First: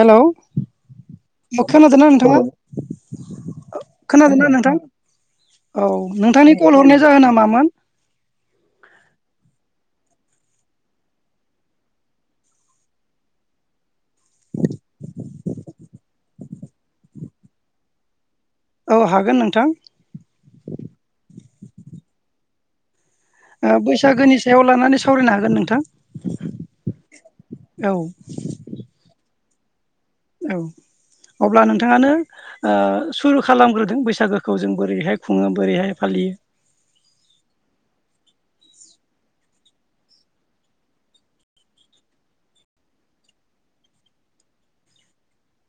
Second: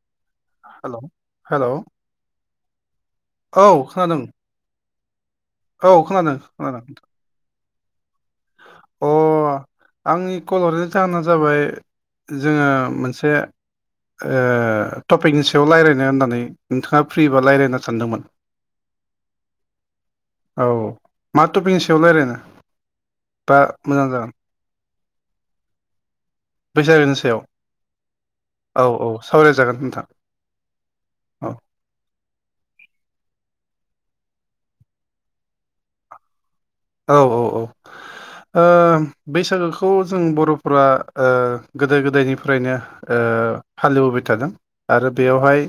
Hello hello हेल' [inaudible] औ खोनादोंना नोंथाङा? खोनादों खोनादोंना नोंथां? औ खोनादों नोंथांनि कल खोनादों हरनाय जाहोना मामोन? अ अ आंनि कल हरनायनि जाहोना जाबाय जोङो मोनसे ओ टपिकनि सायाव रायलायनो होननानै नोंथाङा फ्रिबा रायलायनो सानदोंमोन औ हागोन नोंथां। औ मा टपिकनि सायाव रायलायनो? ओ बैसागोनि सायाव लानानै सावरायनो हागोन नोंथां? बैसागोनि सायाव? औ औ औ सावरायजागोन नोंथां। औ औ अब्ला नोंथाङानो ओ सुरु खालामग्रो बैसागोखौ जों बोरैहाय खुङो बोरैहाय फालियो औ औ औ ओ बैसागोखौ जों बर'फोरा ओ गोदो गोदायनिफ्रायनो ओ ओ फालिबोबाय थादों आरो बेयावहाय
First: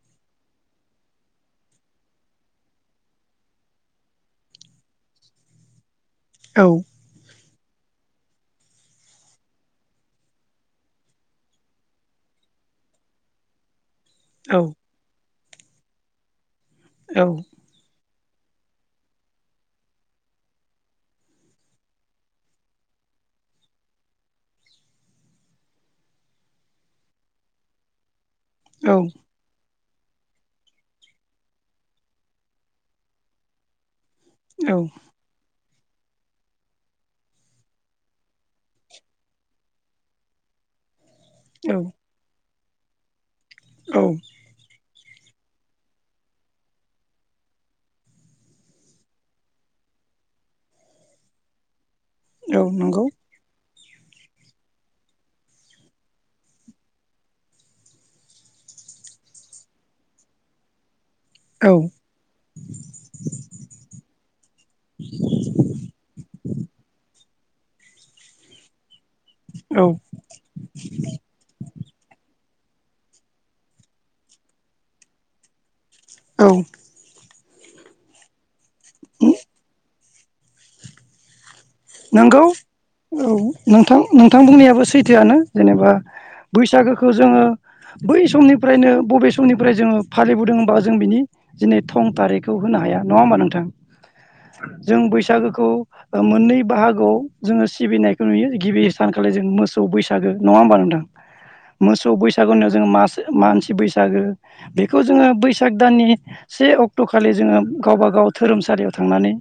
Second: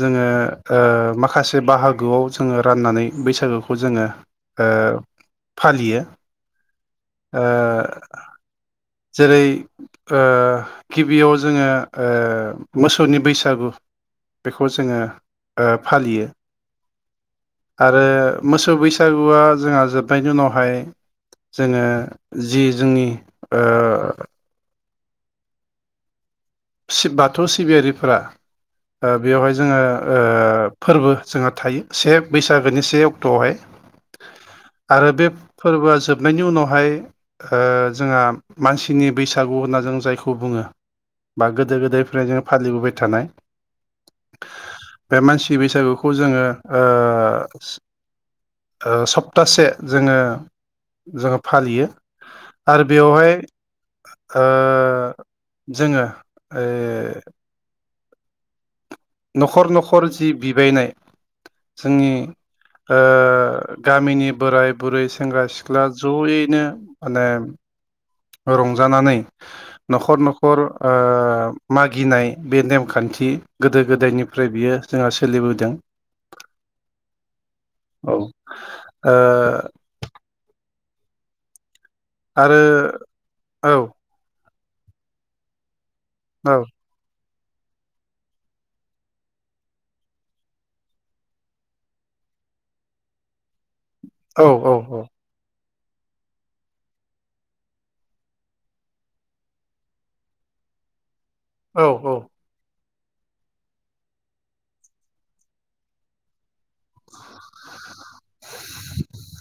जोङो ओ माखासे बाहागोआव जोङो राननानै बैसागोखौ जोङो ओ फालियो औ [inaudible] ओ [inaudible] जेरै ओ गिबियाव जोङो ओ मोसौनि बैसागु औ बेखौ जोङो ओ फालियो औ [inaudible] आरो मोसौ बैसागुआ जोंहा जोबनायनि उनावहाय जोङो जि जोंनि ओ सिब बाथौ सिबियारिफोरा औ बेवहाय जोङो ओ फोरबो जोंहा थायो से बैसागोनि से अक्ट'आवहाय औ आरो बे फोरबोआ जोबनायनि उनावहाय ओ जोंहा मानसिनि बैसागु होनना जों जायखौ बुङो बा गोदो औ गोदायनिफ्राय जों फालिबोबाय थानाय औ। बे मानसि बैसागुखौ जोङो ओ ओ सप्तासे जोङो जोङो फालियो औ आरो नंगौ बेवहाय ओ जोङो ए न'खर न'खर जि बिबायनाय औ जोंनि ओ गामिनि बोराय बुरै सेंग्रा सिख्ला जयैनो माने रंजानानै औ न'खर न'खर ओ मागिनाय बे नेमखान्थि गोदो गोदायनिफ्राय बियो जोंहा सोलिबोदों। औ। औ ओ नोंगौ आरो औ औ नोंथां नोंथां बुंनायाबो सैथोआनो जेनेबा औ बैसागोखो जोङो बै समनिफ्रायनो बबे समनिफ्राय जोङो फालिबोदों होमबा जों बिनि दिनै थं थारिखखौ होनो हाया नङा होमबा नोंथां? औ जों बैसागोखौ ओ मोननै बाहागोआव जोङो सिबिनायखौ नुयो गिबि सथानखालि जों मोसौ बैसागो नङा होमबा नोंथां औ मोसौ औ बैसागुनियाव जोङो मास सो मानसि बैसागो बेखौ जोङो बैसाग दाननि से अक्ट' खालि जोङो गावबा गाव धोरोमसालियाव थांनानै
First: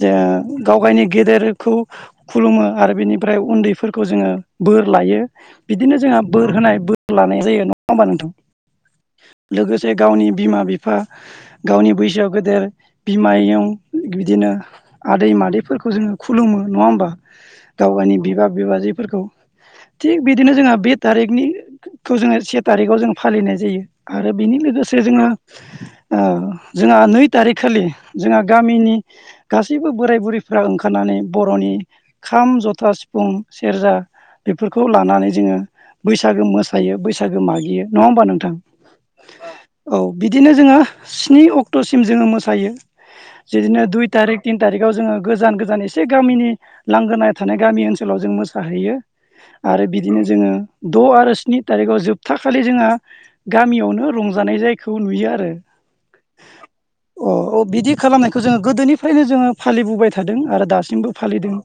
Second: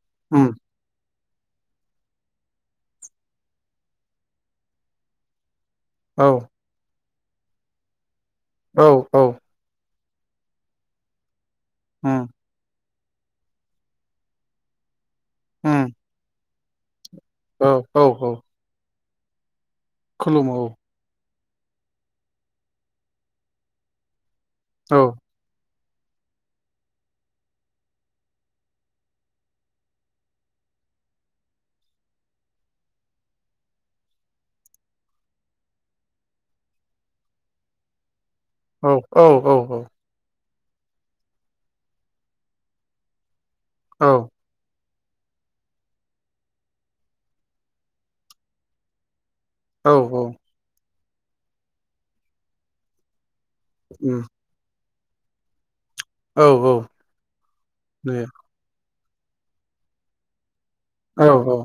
जोङो उम गाव गायनि गेदेरखौ खुलुमो आरो बेनिफ्राय उन्दैफोरखौ जोङो बोर लायो । बिदिनो जोंहा औ बोर होनाय बोर लानाय जायो नङा होमबा नोंथां । औ औ जे गावनि बिमा बिफा गावनि उम बैसोआव गोदेर बिमायं बिदिनो आदै उम मादैफोरख खुलुमो नङा होमबा औ गाव औ गायनि औ बिबा बिबाजैफोरखौ थिग बिदिनो खुलुमो जोङो बे थारिखनि थु जोङो से थारिखाव जों फालिनाय जायो । आरो बेनि औ लोगोसे जोङो ओ जोंहा नै थारिखखालि जोंहा गामिनि गासैबो बोराय बुरै फ्रा ओंखारनानै बर'नि खाम जथा सिफुं सेरजा बेफोरखौ लानानै जोङो बैसागो मोसायो बैसागो मागियो नङा होमबा नों औ औ औ औ बिदिनो जोङो स्नि अक्ट'सिम जोङो मोसायो जिदिनो दुइ औ थारिख थिन थारिखाव जोङो गोजान गोजान एसे गामिनि लांगोना थानाय गामि ओनसोलाव जों मोसाहैयो । आरो औ बिदिनो औ जोङो द' आरो स्नि थारिखआव जोबथा खालि जोंहा गामियावनो उम रंजानाय जायखौ नुयो आरो औ औ अ अ बिदि दे खालामनायखौ जोङो गोदोनिफ्रायनो जोङो फालिबोबाय थादों आरो दास सिमबो औ फालिदों औ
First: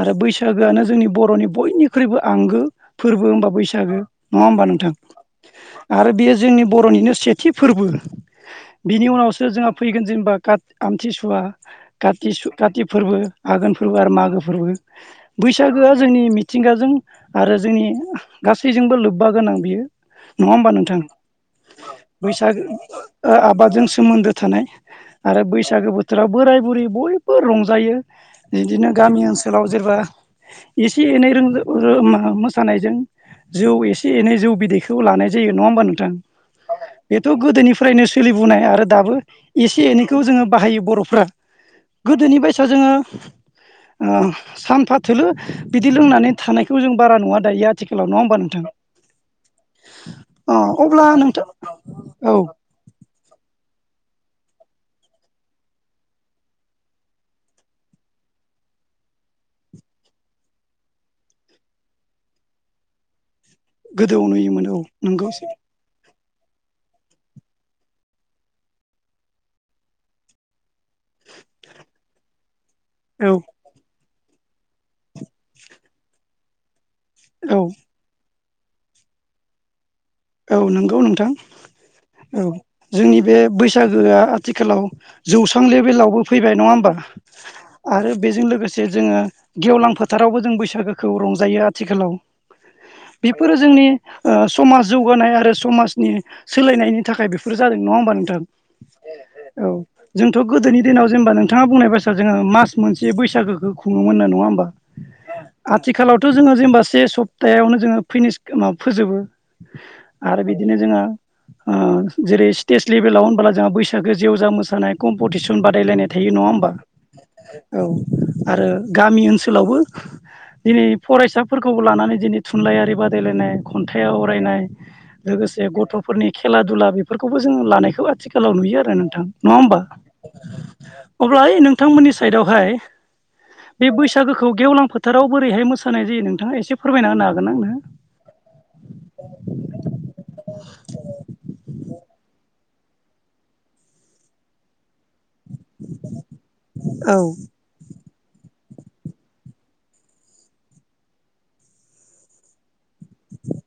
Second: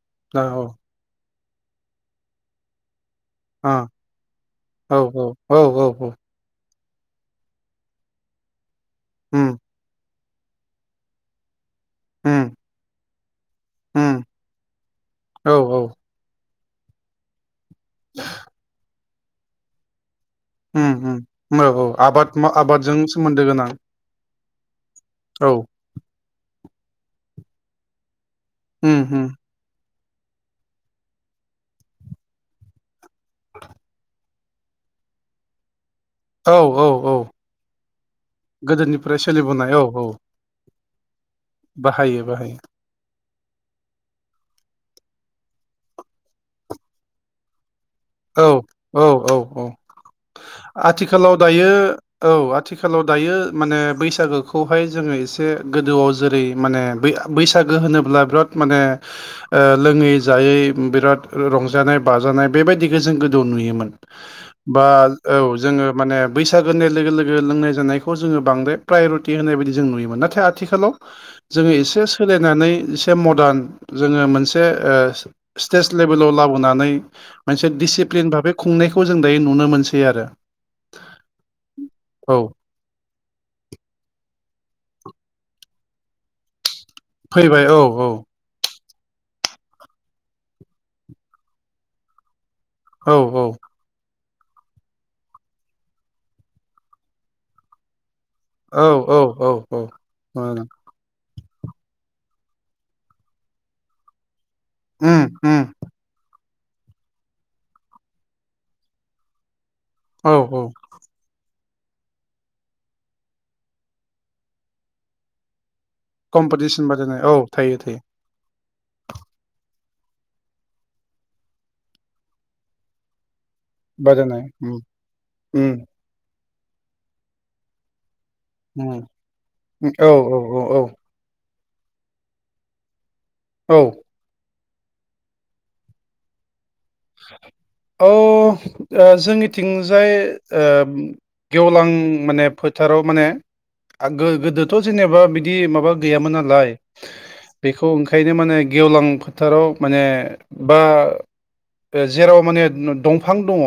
आरो दा औ बैसागोआनो जोंनि बर'नि बयनिख्रुइबो आंगो फोरबो होमबा आ बैसागो नङा होमबा नोंथां औ औ औ औ आरो औ बेयो जोंनि बर'निनो सेथि फोरबो बिनि उनावसो उम जोंहा फैगोन जेनेबा खाथ आमथिसुवा खातिसु उम खाति फोरबो आघोन फोरबो आरो उम मागो फोरबो औ बैसागोआ औ जोंनि मिथ थिंगाजों आरो जोंनि गासैजोंबो लोब्बा गोनां बियो । नङा होमबा नोंथां उम उम औ औ आबाद बैसाग आबादजों ओ सोमोन्दो गोनां आबादजों सोमोन्दो थानाय आरो औ बैसागो बोथोराव बोराय बुरि बयबो रंजायो । इदिनो उम गामि उम ओनसोलाव जेरबा [inaudible] एसे एनै रोंदो रो मोसानायजों जौ एसे एनै जौ बिदैखौ लानाय जायो । नङा होमबा नो थां औ औ औ बेथ' गोदोनिफ्रायनो सोलिबुनाय आरो दाबो गोदोनिफ्राय सोलिबोनाय एसे औ औ एनैखौ जोङो बाहायो बर' बाहायो गोदोनि बाहायो बायसा जोङो ओ सानफा थोलो बिदि लोंनानै थानायखौ जों बारा नङवा दायो आर औ औ औ औ अ अब्ला आथिखालाव नोंथां दायो औ आथिखालाव दायो मानो बैसागोखौ हाय जोङो एसे गोदोआव जेरै माने बैसागो होनोब्ला बिराद माने ओ लोङै जायै बिराद रंजानाय बाजानाय बेबायदि बे जों गोदौ नुयोमोन गोदोआव नुयोमोन औ बा नंगौ औ जोङो माने बैसागो होननाय लोगो लोगो लोंनाय जानायखौ जोङो बांद्राय प्रायरुटि होनाय बायदि जों नुयोमोन नाथाय आथिखालाव जोङो एसे सोलायनानै एसे औ मदान जोङो मोनसे ओ स्टेट लेभेलाव लाबोनानै औ मोनसे दिडिसिप्लिन भाबै खुंनायखौ जों दायो नुनो मोनसै आरो औ नंगौ नोंथां औ जोंनि बे बैसागोआ थिखालाव जौसां लेबेलावबो फैबाय नङा होमबा फैबाय औ औ। जे जोङो गेवलां फोथारावबो जों बैसागोखौ रंजायो आथिखालाव। औ औ बेफोरो जोंनि ओ समाज जौगानाय आरो समाजनि सोलायनायनि थाखाय बेफोर जादों नङा होमबा नोंथां? औ जोंथ' मोजां। गोदोनि दिनाव जेनेबा नोंथां नोंथाङा बुंनाय बास्रा जोङो मास मोनसे बैसागोखौ खुङोमोन नङा होनोमबा? उम उम जोङो जेनेबा से सप्तायावनो जोङो फिनिस माबा फोजोबो। औ आरो औ बिदिनो जोंहा ओ जेरै स्टेट लेभेलाव होनबोला जोंहा बैसागो जेवजा मोसानाय कम्पिटिसन बाद बादायलायनाय थायो नङा होमबा कम्पिटिसन बादायनाय थायो औ थायो आरो गामि ओनसोलावबो दिनै फरायसाफोरखौ लानानै दिनै थुनलाइयारि बादायलायनाय खन्थाइ आवरायनाय बादायनाय फरायनाय उम लोगोसे उम गथ'फोरनि खेला दुला बेफोरखौबो जों लानायखौ आथिखाल गोलाव नुयो आरो उम नोंथां नङा होमबा उम औ औ औ अब्ला नोंथांमोननि साइदआवहाय औ बे बैसागोखौ गेवलां फोथाराव बोरैहाय मोसानाय जायो नोंथाङा एसे फोरमायना होनो हागोन आंनो औ ओ। जोंनिथिंजाय ओ गेवलां माने फो फोथाराव माने आ गोदोथ' जेनेबा बिदि माबा गैयामोन नालाय औ औ बेखौ ओंखायनो माने गेवलां फोथाराव माने बा जेराव माने दंफां दङ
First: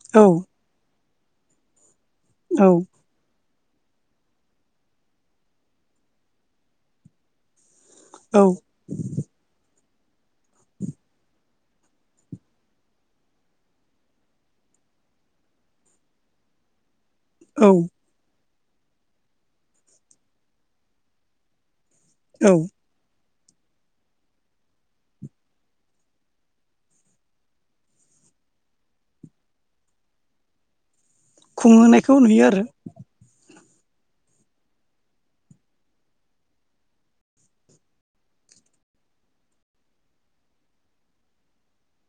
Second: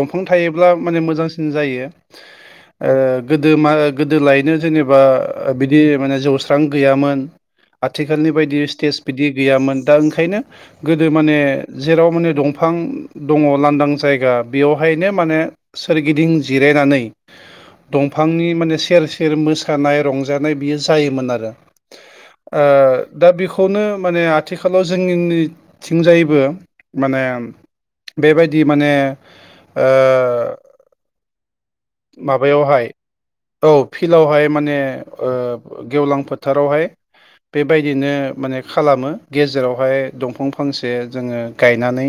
दंफां थायोब्ला माने मोजांसिन जायो औ ओ गोदो गोदोलायनो जेनेबा बिदि माने जौस्रां गैयामोन। आथिखालनि औ बायदि स्टेज बिदि गैयामोन दा ओंखायनो गोदो माने जेराव माने दंफां बिफां दङ लांदां जायगा बेयावहायनो माने सोरगिदिं जिरायनानै औ दंफांनि माने सेर सेर मोसानाय रंजानाय बियो जायोमोन आरो। औ ओ दा बेखौनो माने आथिखालाव जोंनिथिंजायबो माने बेबायदि माने ओ खुंहोनायखौ नुयो आरो माबायावहाय औ फिल्डआवहाय माने ओ गेवलां फोथारावहाय बेबायदिनो माने खालामो गेजेरावहाय दंफां फांसे जोङो गायनानै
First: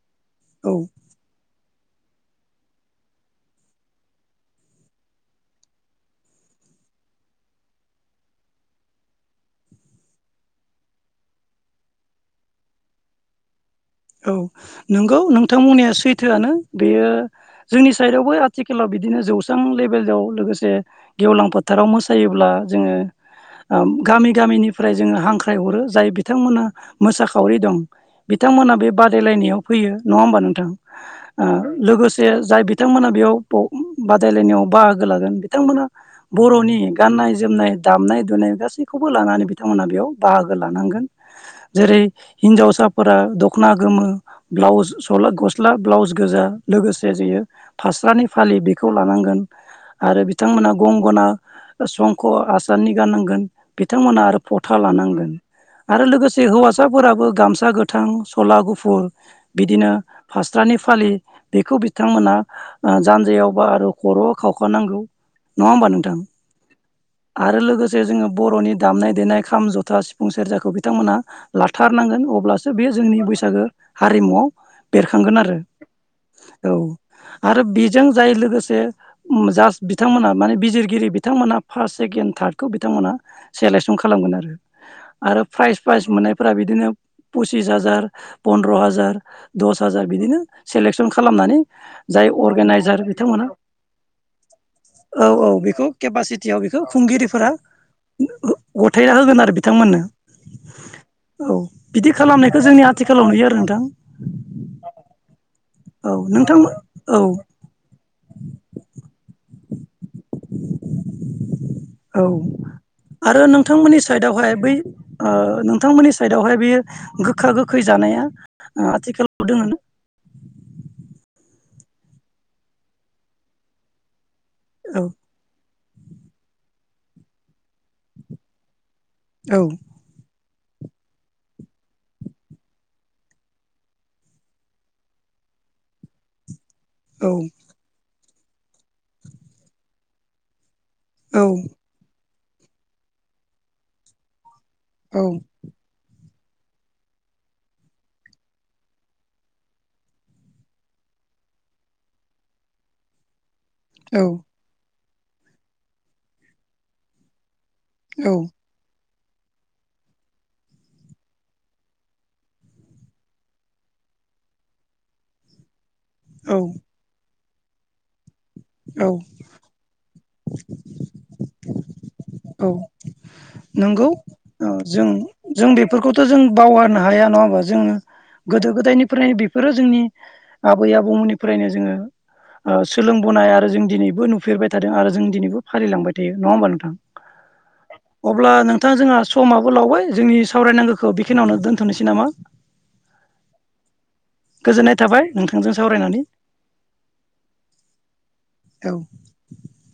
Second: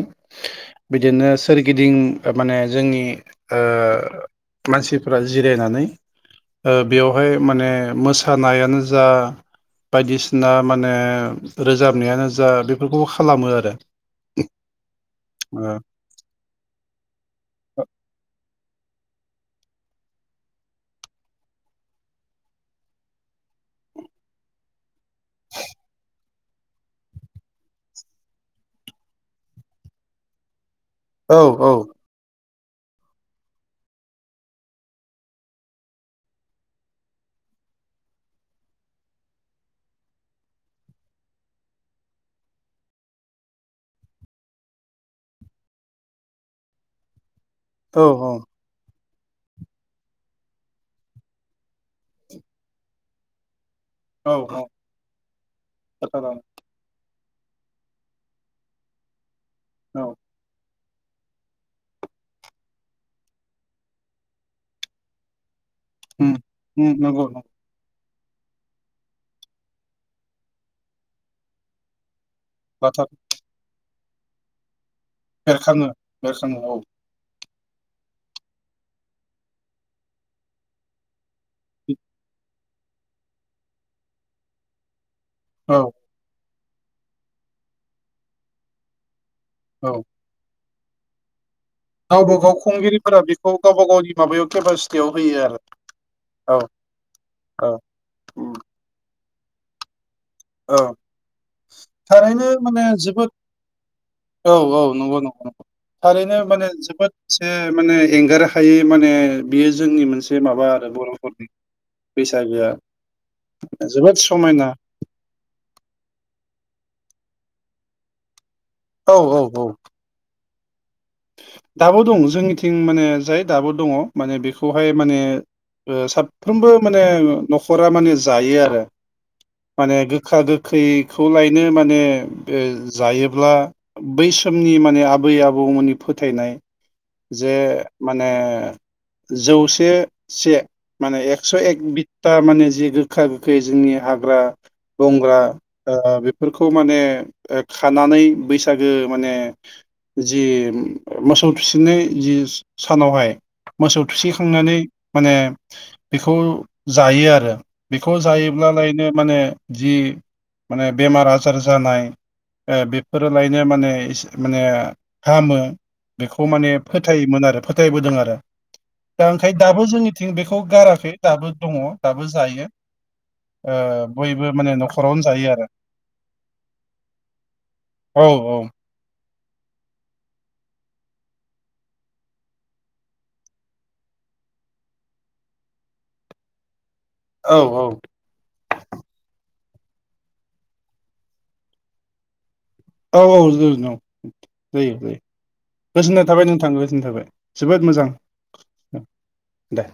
औ बिदिनो सोरगिदिं माने जोंनि ओ मानसिफोरा जिरायनानै ओ बेवहाय माने मोसानायानो जा बायदिसिना माने रोजाबनायानो जा बेफोरखौबो खालामो आरो। औ नंगौ नोंथां ओ बुंनाया सैथोआनो बेयो जोंनि साइडआवबो आथिखालाव बिदिनो जौस्रां लेभेलाव लोगोसे गेवलां फोथाराव मोसायोब्ला जोङो गामि गामिनिफ्राय जोङो हांख्रायहरो जाय बिथांमोना मोसाखावरि दं बिथां बिथांमोना बे बादायलायनायाव फैयो नङा होमबा नोंथां औ लोगोसे जाय बिथांमोना बेयाव बादायलायनायाव बाहागो लागोन बिथांमोना बर'नि गाननाय जोमनाय दामनाय दुनाय गासैखौबो खौबो लानानै बिथांमोना बेयाव बाहागो लानांगोन जेरै हिनजावसाफोरा दखना गोमो ब्लाउस गस्ला ब्लाउस गोजा लोगोसे जोयो औ फास्रानि फालि बेखौ लानांगोन। आरो बिथांमोना गंगना संख आसाननि गाननांगोन। बिथांमोना औ आरो औ फथा लानांगोन आरो फोथारानो लोगोसे हौवासाफोराबो गामसा गोथां सला गुफुर बिदिनो औ फास्रानि फालि बेखौ बिथांमोना जानजियावबा आरो खर'आव खाखानांगौ। नङा होमबा नोंथां उम उम नंगौ नंगौ आरो लोगोसे से जोङो बर'नि दामनाय देनाय खाम जथा सिफुं सेरजाखौ बिथांमोनहा लाथारनांगोन अब्लासो बेयो बाथार जोंनि बैसागो हारिमुआव बेरखांगोन आरो बेरखाङो बेरखाङो औ आरो बेजों जाय लोगोसे जास्ट बिथांमोनहा माने बिजिरगिरि बि बिथांमोनहा फार्स्ट सेकेण्ड थार्दखौ बिथांमोना सेलेकसन खालामगोन आरो। आरो औ प्राइज प्राइज मोननायफोरा बिदिनो पसिस हाजार फनद्र' हाजार दस हाजार बिदिनो सेलेकसन खालामनानै जाय गावबा गाव अर्गेनाइजार खुंगिरिफोरा बिथांमोना बेखौ गावबा गावनि माबायाव केपासिटियाव औ होयो औ आरो बेखौ केपासिटियाव औ बेखौ खुंगिरिफोरा औ उम गथायना होगोन आर बिथांमोननो औ औ बिदि थारैनो खालामनायखौ जोंनि माने आथिखालाव जोबोद नुयो आरो नोंथां औ औ नंगौ नंगौ नंगौ औ थारैनो नोंथां माने जोबोद औ एसे माने एंगार हायै माने बेयो जोंनि मोनसे एसे माबा आरो बर'फोरनि औ बैसागोआ आरो नोंथांमोननि जोबोद साइदावहाय समायना बै ओ नोंथांमोननि साइदावहाय बेयो गोखा गोखै जानाया औ औ आथिखालाव दोङो औ ना दाबो दङ जोंनिथिं माने जाय दाबो दङ माने बेखौहाय माने ओ साफ्रोमबो माने न'खरा माने जायो आरो औ माने गोखा गो खैखौलायनो माने जायोब्ला बै समनि माने आबै आबौमोननि फोथायनाय औ जे माने जौसे से माने औ एकस' एक बिता माने जि गोखा गोखै जोंनि हाग्रा औ बंग्रा ओ बे फोरखौ माने खानानै बैसागो माने जि मोसौ थुसिनाय जि सानावहाय मोसौ थुसिखांनानै माने बेखौ जायो आरो बेखौ जायोब्लालायनो माने जि माने बेमार आजार जानाय ओ बेफोरलायनो माने माने हामो बेखौ औ माने फोथायोमोन आरो फोथायबोदों आरो दा औ ओंखाय दाबो जोंनि थिं बेखौ गाराखै दाबो दङ दाबो जायो औ ओ नंगौ बयबो माने जों न'खरावनो जायो आरो जों बेफोरखौथ' जों बावगारनो हाया नङा होमबा जोङो औ गोदो गोदायनिफ्रायनो बेफोरो जोंनि आबै आबौमोननिफ्रायनो जोङो ओ सोलोंबोनाय आरो जों दिनैबो नुफेरबाय थादों दों आरो जों दिनैबो फालिलांबाय थायो नङा होमबा नोंथां औ अब्ला नोंथां जोंहा समाबो बोलावबाय जोंनि सावरायनांगौखौ बेखिनियावनो दोनथ'नोसै नामा औ औ जों औ गोजोननाय जायो जायो थाबाय नोंथांजों सावरायनानै गोजोननाय थाबाय नोंथां गोजोननाय थाबाय जोबोद मोजां। औ दे